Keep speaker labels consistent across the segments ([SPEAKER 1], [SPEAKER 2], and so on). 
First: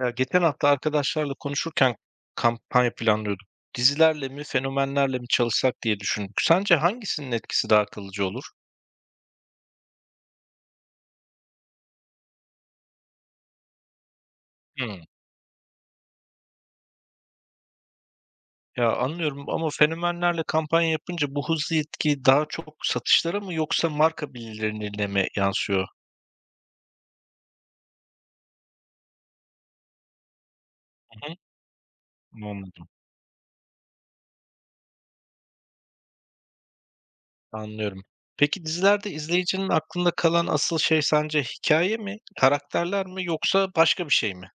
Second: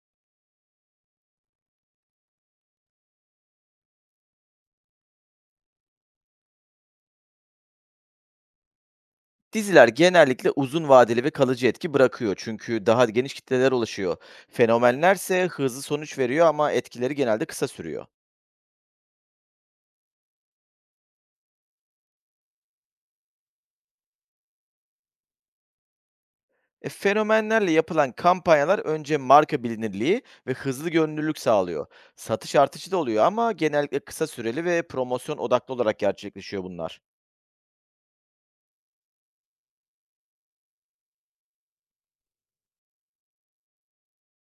[SPEAKER 1] Ya geçen hafta arkadaşlarla konuşurken kampanya planlıyorduk. Dizilerle mi, fenomenlerle mi çalışsak diye düşündük. Sence hangisinin etkisi daha kalıcı olur?
[SPEAKER 2] Diziler genellikle uzun vadeli ve kalıcı etki bırakıyor çünkü daha geniş kitlelere ulaşıyor.
[SPEAKER 1] Hmm.
[SPEAKER 2] Fenomenlerse hızlı sonuç veriyor ama etkileri genelde kısa sürüyor.
[SPEAKER 1] Ya anlıyorum ama fenomenlerle kampanya yapınca bu hızlı etki daha çok satışlara mı yoksa marka bilinirliğine mi yansıyor?
[SPEAKER 2] Fenomenlerle yapılan kampanyalar önce marka bilinirliği ve hızlı
[SPEAKER 1] Hı hı.
[SPEAKER 2] görünürlük sağlıyor. Satış
[SPEAKER 1] Anladım.
[SPEAKER 2] artışı da oluyor ama genellikle kısa süreli ve promosyon odaklı olarak gerçekleşiyor bunlar.
[SPEAKER 1] Anlıyorum. Peki dizilerde izleyicinin aklında kalan asıl şey sence hikaye mi, karakterler mi yoksa başka bir şey mi?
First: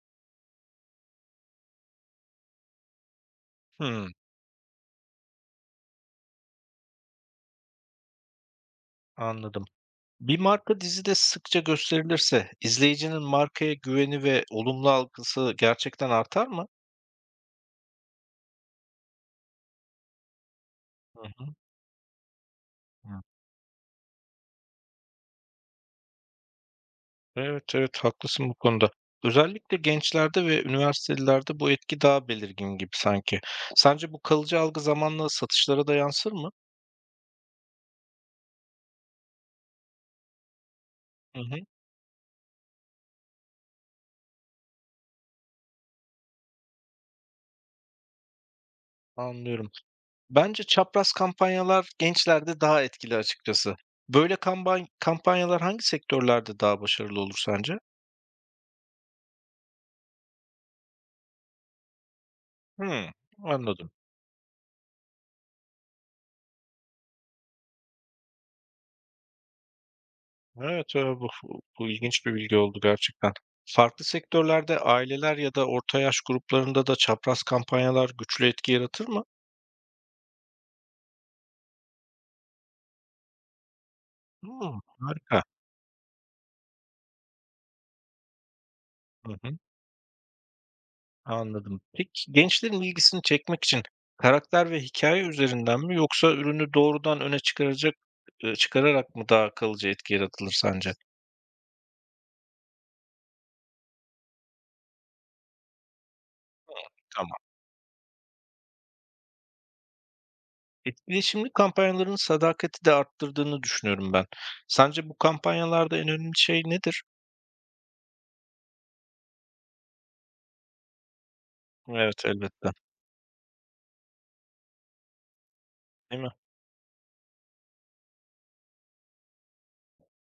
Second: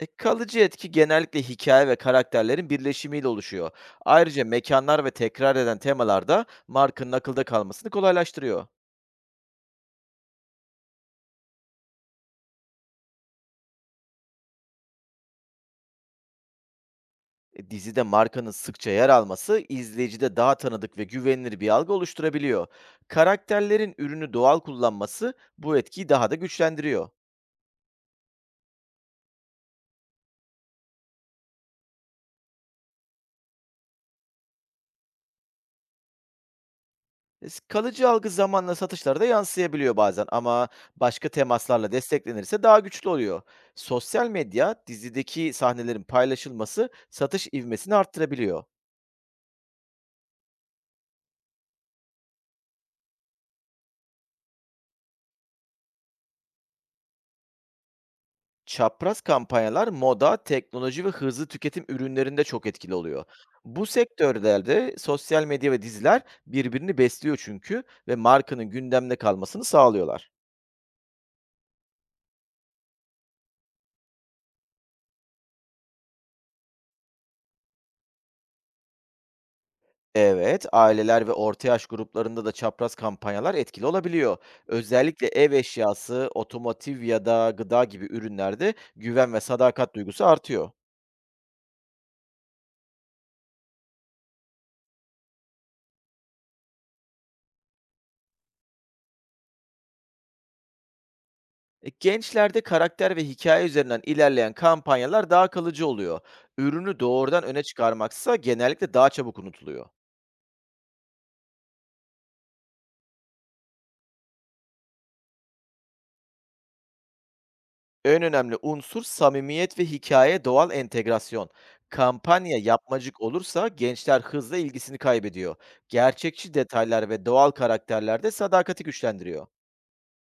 [SPEAKER 2] Kalıcı etki genellikle hikaye ve karakterlerin birleşimiyle oluşuyor.
[SPEAKER 1] Hmm,
[SPEAKER 2] Ayrıca mekanlar ve tekrar eden temalar da markanın akılda kalmasını kolaylaştırıyor.
[SPEAKER 1] anladım. Bir marka dizide sıkça gösterilirse izleyicinin markaya güveni ve olumlu algısı gerçekten artar mı?
[SPEAKER 2] Dizide markanın sıkça yer alması izleyicide daha tanıdık ve
[SPEAKER 1] Hı hı.
[SPEAKER 2] güvenilir bir algı oluşturabiliyor.
[SPEAKER 1] Hı.
[SPEAKER 2] Karakterlerin ürünü doğal kullanması bu etkiyi daha da güçlendiriyor.
[SPEAKER 1] Evet evet haklısın bu konuda. Özellikle gençlerde ve üniversitelilerde bu etki daha belirgin gibi sanki. Sence bu kalıcı algı zamanla satışlara da yansır mı?
[SPEAKER 2] Kalıcı algı zamanla satışlara da yansıyabiliyor bazen ama başka
[SPEAKER 1] Hı hı.
[SPEAKER 2] temaslarla desteklenirse daha güçlü oluyor. Sosyal medya dizideki sahnelerin paylaşılması satış ivmesini arttırabiliyor.
[SPEAKER 1] Anlıyorum. Bence çapraz kampanyalar gençlerde daha etkili açıkçası. Böyle kampanyalar hangi sektörlerde daha başarılı olur sence?
[SPEAKER 2] Çapraz kampanyalar moda, teknoloji ve hızlı tüketim ürünlerinde çok etkili
[SPEAKER 1] Hı,
[SPEAKER 2] oluyor. Bu
[SPEAKER 1] anladım.
[SPEAKER 2] sektörlerde sosyal medya ve diziler birbirini besliyor çünkü ve markanın gündemde kalmasını sağlıyorlar.
[SPEAKER 1] Evet, bu ilginç bir bilgi oldu gerçekten. Farklı sektörlerde aileler ya da orta yaş gruplarında da çapraz kampanyalar güçlü etki yaratır mı?
[SPEAKER 2] Evet, aileler ve orta yaş gruplarında da çapraz kampanyalar etkili olabiliyor.
[SPEAKER 1] Hımm,
[SPEAKER 2] Özellikle
[SPEAKER 1] harika.
[SPEAKER 2] ev eşyası, otomotiv ya da gıda gibi ürünlerde
[SPEAKER 1] Hı
[SPEAKER 2] güven ve
[SPEAKER 1] hı,
[SPEAKER 2] sadakat duygusu artıyor.
[SPEAKER 1] anladım. Peki gençlerin ilgisini çekmek için karakter ve hikaye üzerinden mi yoksa ürünü doğrudan öne çıkaracak çıkararak mı daha kalıcı etki yaratılır sence?
[SPEAKER 2] Gençlerde karakter ve hikaye üzerinden ilerleyen kampanyalar daha kalıcı oluyor. Ürünü
[SPEAKER 1] Tamam.
[SPEAKER 2] doğrudan öne çıkarmaksa genellikle daha çabuk unutuluyor.
[SPEAKER 1] Etkileşimli kampanyaların sadakati de arttırdığını düşünüyorum ben. Sence bu kampanyalarda en önemli şey nedir?
[SPEAKER 2] En önemli unsur samimiyet ve hikaye doğal entegrasyon.
[SPEAKER 1] Evet,
[SPEAKER 2] Kampanya
[SPEAKER 1] elbette.
[SPEAKER 2] yapmacık olursa gençler hızla ilgisini kaybediyor.
[SPEAKER 1] Değil mi?
[SPEAKER 2] Gerçekçi detaylar ve doğal karakterler de sadakati güçlendiriyor.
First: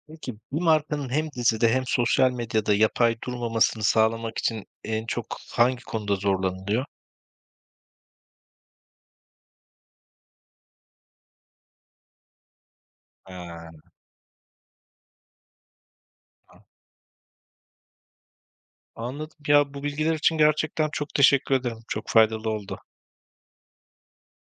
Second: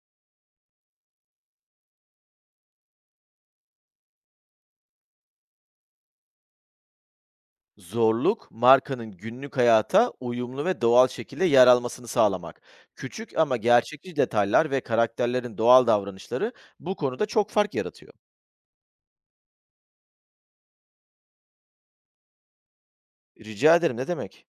[SPEAKER 1] Peki bir markanın hem dizide hem sosyal medyada yapay durmamasını sağlamak için en çok hangi konuda zorlanılıyor?
[SPEAKER 2] Zorluk, markanın günlük hayata uyumlu ve doğal şekilde yer almasını sağlamak. Küçük ama
[SPEAKER 1] He.
[SPEAKER 2] gerçekçi detaylar ve karakterlerin doğal davranışları bu konuda çok fark yaratıyor.
[SPEAKER 1] Anladım. Ya bu bilgiler için gerçekten çok teşekkür ederim. Çok faydalı oldu.
[SPEAKER 2] Rica ederim, ne demek?